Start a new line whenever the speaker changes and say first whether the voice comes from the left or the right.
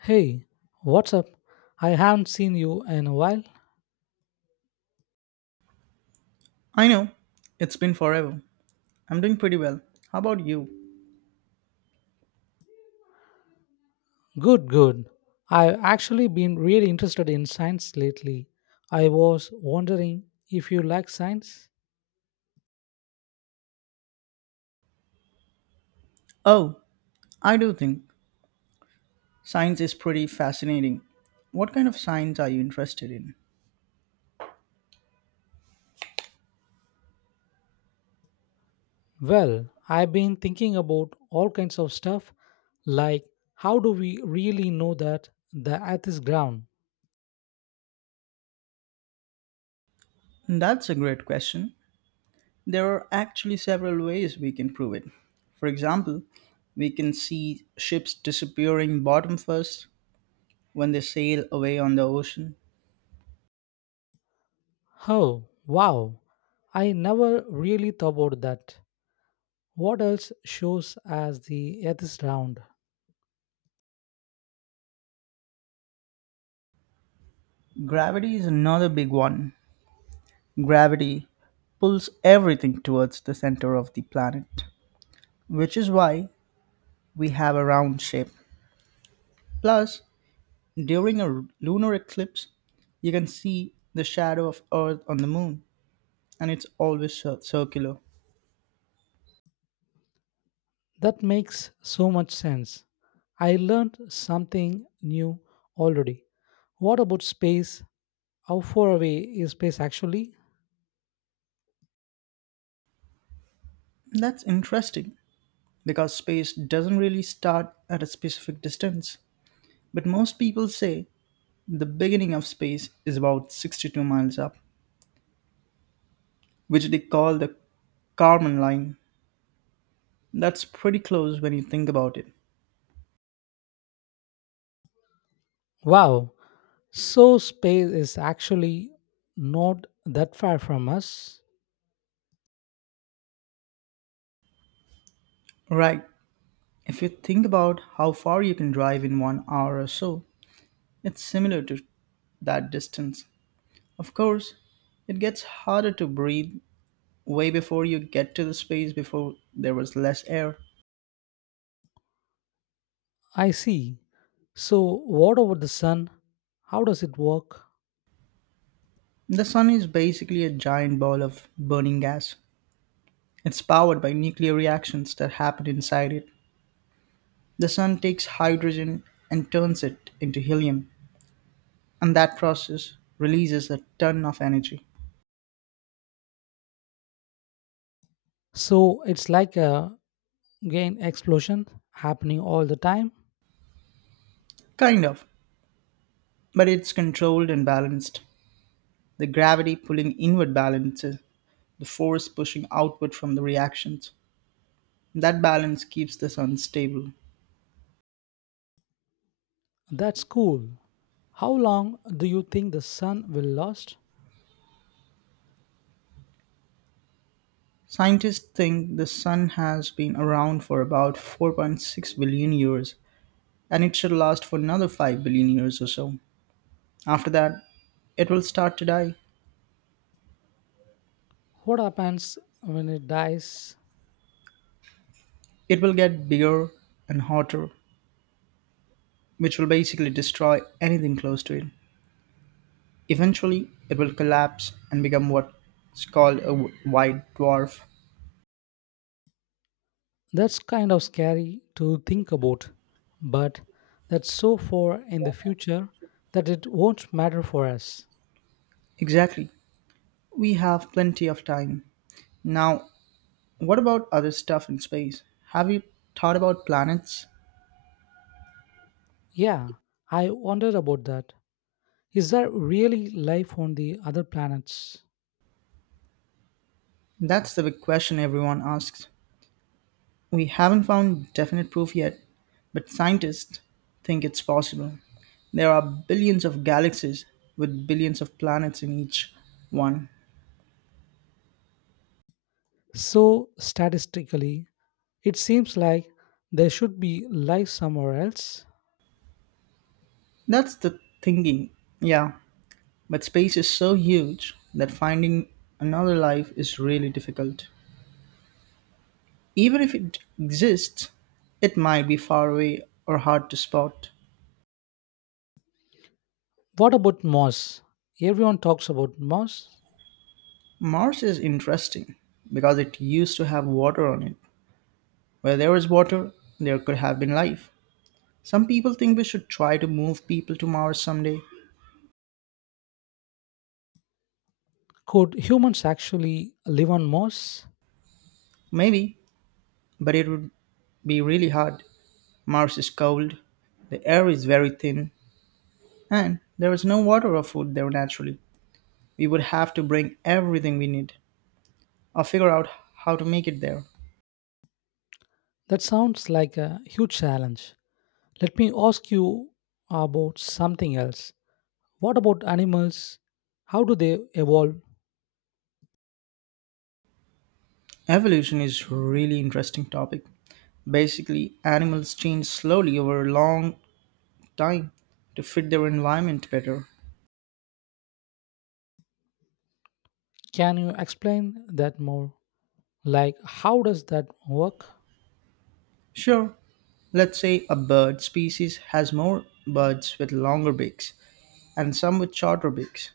left: Hey, what's up? I haven't seen you in a while.
right: I know. It's been forever. I'm doing pretty well. How about you?
left: Good, good. I've actually been really interested in science lately. I was wondering if you like science?
right: Oh, I do think science is pretty fascinating. What kind of science are you interested in?
left: Well, I've been thinking about all kinds of stuff, like how do we really know that the earth is ground?
right: That's a great question. There are actually several ways we can prove it. For example, we can see ships disappearing bottom first when they sail away on the ocean.
left: Oh, wow. I never really thought about that. What else shows as the earth is round?
right: Gravity is another big one. Gravity pulls everything towards the center of the planet, which is why we have a round shape. Plus, during a lunar eclipse, you can see the shadow of Earth on the moon, and it's always circular.
left: That makes so much sense. I learned something new already. What about space? How far away is space actually?
right: That's interesting because space doesn't really start at a specific distance. But most people say the beginning of space is about 62 miles up, which they call the Kármán line. That's pretty close when you think about it.
left: Wow, so space is actually not that far from us.
right: Right, if you think about how far you can drive in 1 hour or so, it's similar to that distance. Of course, it gets harder to breathe way before you get to the space before there was less air.
left: I see. So, what about the sun? How does it work?
right: The sun is basically a giant ball of burning gas. It's powered by nuclear reactions that happen inside it. The sun takes hydrogen and turns it into helium, and that process releases a ton of energy.
left: So, it's like a gain explosion happening all the time.
right: Kind of, but it's controlled and balanced. The gravity pulling inward balances the force pushing outward from the reactions. That balance keeps the sun stable.
left: That's cool. How long do you think the sun will last?
right: Scientists think the sun has been around for about 4.6 billion years, and it should last for another 5 billion years or so. After that, it will start to die.
left: What happens when it dies?
right: It will get bigger and hotter, which will basically destroy anything close to it. Eventually, it will collapse and become what's called a white dwarf.
left: That's kind of scary to think about, but that's so far in the future that it won't matter for us.
right: Exactly. We have plenty of time. Now, what about other stuff in space? Have you thought about planets?
left: Yeah, I wondered about that. Is there really life on the other planets?
right: That's the big question everyone asks. We haven't found definite proof yet, but scientists think it's possible. There are billions of galaxies with billions of planets in each one.
left: So, statistically, it seems like there should be life somewhere else.
right: That's the thinking, yeah, but space is so huge that finding another life is really difficult. Even if it exists, it might be far away or hard to spot.
left: What about Mars? Everyone talks about Mars.
right: Mars is interesting because it used to have water on it. Where there is water, there could have been life. Some people think we should try to move people to Mars someday.
left: Could humans actually live on Mars?
right: Maybe, but it would be really hard. Mars is cold, the air is very thin, and there is no water or food there naturally. We would have to bring everything we need or figure out how to make it there.
left: That sounds like a huge challenge. Let me ask you about something else. What about animals? How do they evolve?
right: Evolution is really interesting topic. Basically, animals change slowly over a long time to fit their environment better.
left: Can you explain that more? Like, how does that work?
right: Sure, let's say a bird species has more birds with longer beaks and some with shorter beaks.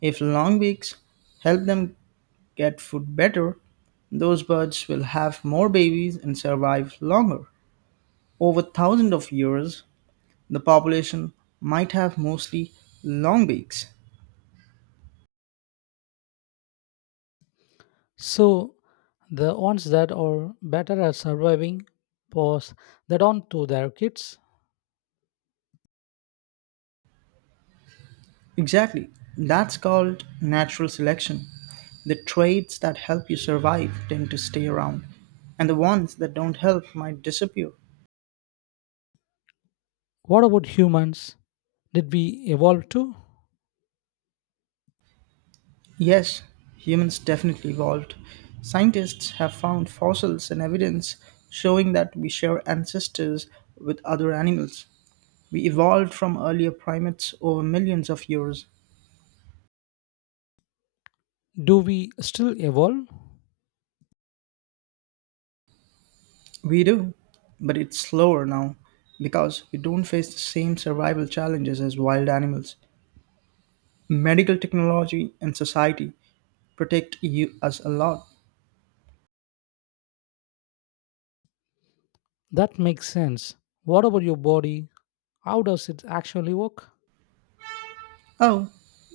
right: If long beaks help them get food better, those birds will have more babies and survive longer. Over thousands of years, the population might have mostly long beaks.
left: So, the ones that are better at surviving pass that on to their kids.
right: Exactly. That's called natural selection. The traits that help you survive tend to stay around, and the ones that don't help might disappear.
left: What about humans? Did we evolve too?
right: Yes, humans definitely evolved. Scientists have found fossils and evidence showing that we share ancestors with other animals. We evolved from earlier primates over millions of years.
left: Do we still evolve?
right: We do, but it's slower now because we don't face the same survival challenges as wild animals. Medical technology and society protect us a lot.
left: That makes sense. What about your body? How does it actually work?
right: Oh,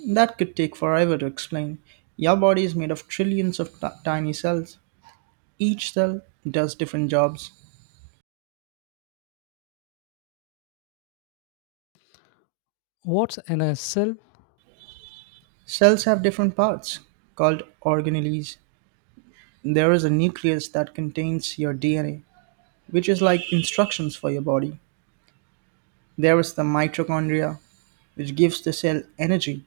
right: that could take forever to explain. Your body is made of trillions of tiny cells. Each cell does different jobs.
left: What's NSL?
right: Cells have different parts called organelles. There is a nucleus that contains your DNA, which is like instructions for your body. There is the mitochondria, which gives the cell energy,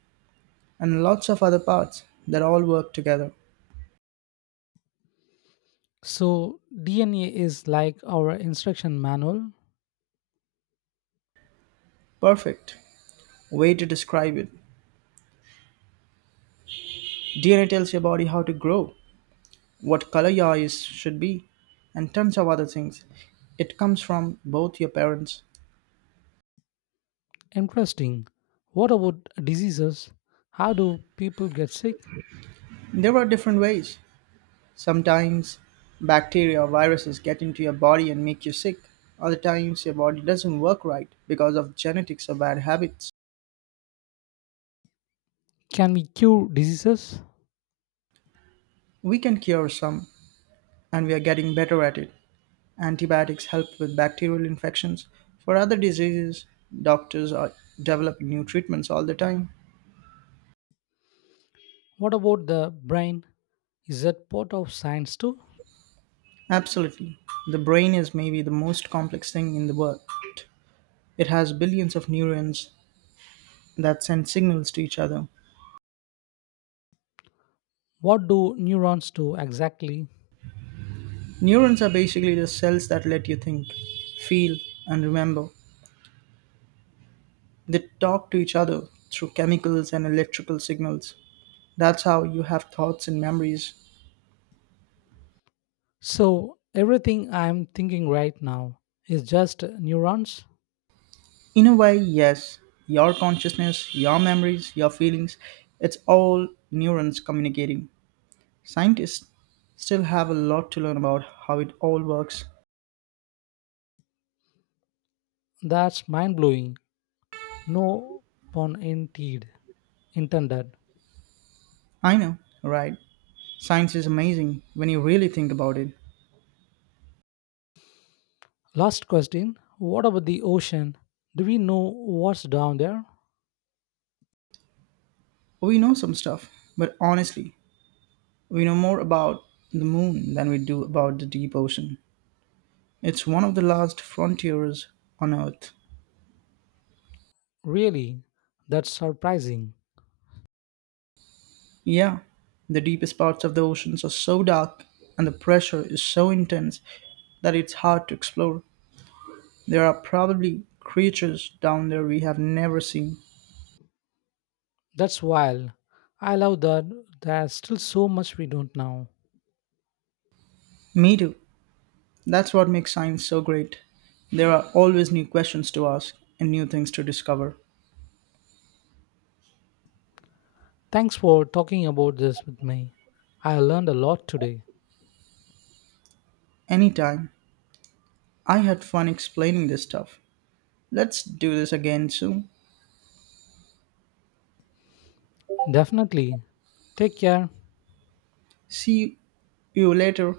right: and lots of other parts that all work together.
left: So, DNA is like our instruction manual.
right: Perfect way to describe it. DNA tells your body how to grow, what color your eyes should be, and tons of other things. It comes from both your parents.
left: Interesting. What about diseases? How do people get sick?
right: There are different ways. Sometimes bacteria or viruses get into your body and make you sick. Other times your body doesn't work right because of genetics or bad habits.
left: Can we cure diseases?
right: We can cure some, and we are getting better at it. Antibiotics help with bacterial infections. For other diseases, doctors are developing new treatments all the time.
left: What about the brain? Is that part of science too?
right: Absolutely. The brain is maybe the most complex thing in the world. It has billions of neurons that send signals to each other.
left: What do neurons do exactly?
right: Neurons are basically the cells that let you think, feel, and remember. They talk to each other through chemicals and electrical signals. That's how you have thoughts and memories.
left: So, everything I'm thinking right now is just neurons?
right: In a way, yes, your consciousness, your memories, your feelings, it's all neurons communicating. Scientists still have a lot to learn about how it all works.
left: That's mind blowing. No pun indeed intended.
right: I know, right? Science is amazing when you really think about it.
left: Last question. What about the ocean? Do we know what's down there?
right: We know some stuff, but honestly, we know more about the moon than we do about the deep ocean. It's one of the last frontiers on Earth.
left: Really? That's surprising.
right: Yeah, the deepest parts of the oceans are so dark and the pressure is so intense that it's hard to explore. There are probably creatures down there we have never seen.
left: That's wild. I love that there's still so much we don't know.
right: Me too. That's what makes science so great. There are always new questions to ask and new things to discover.
left: Thanks for talking about this with me. I learned a lot today.
right: Anytime. I had fun explaining this stuff. Let's do this again soon.
left: Definitely. Take care.
right: See you later.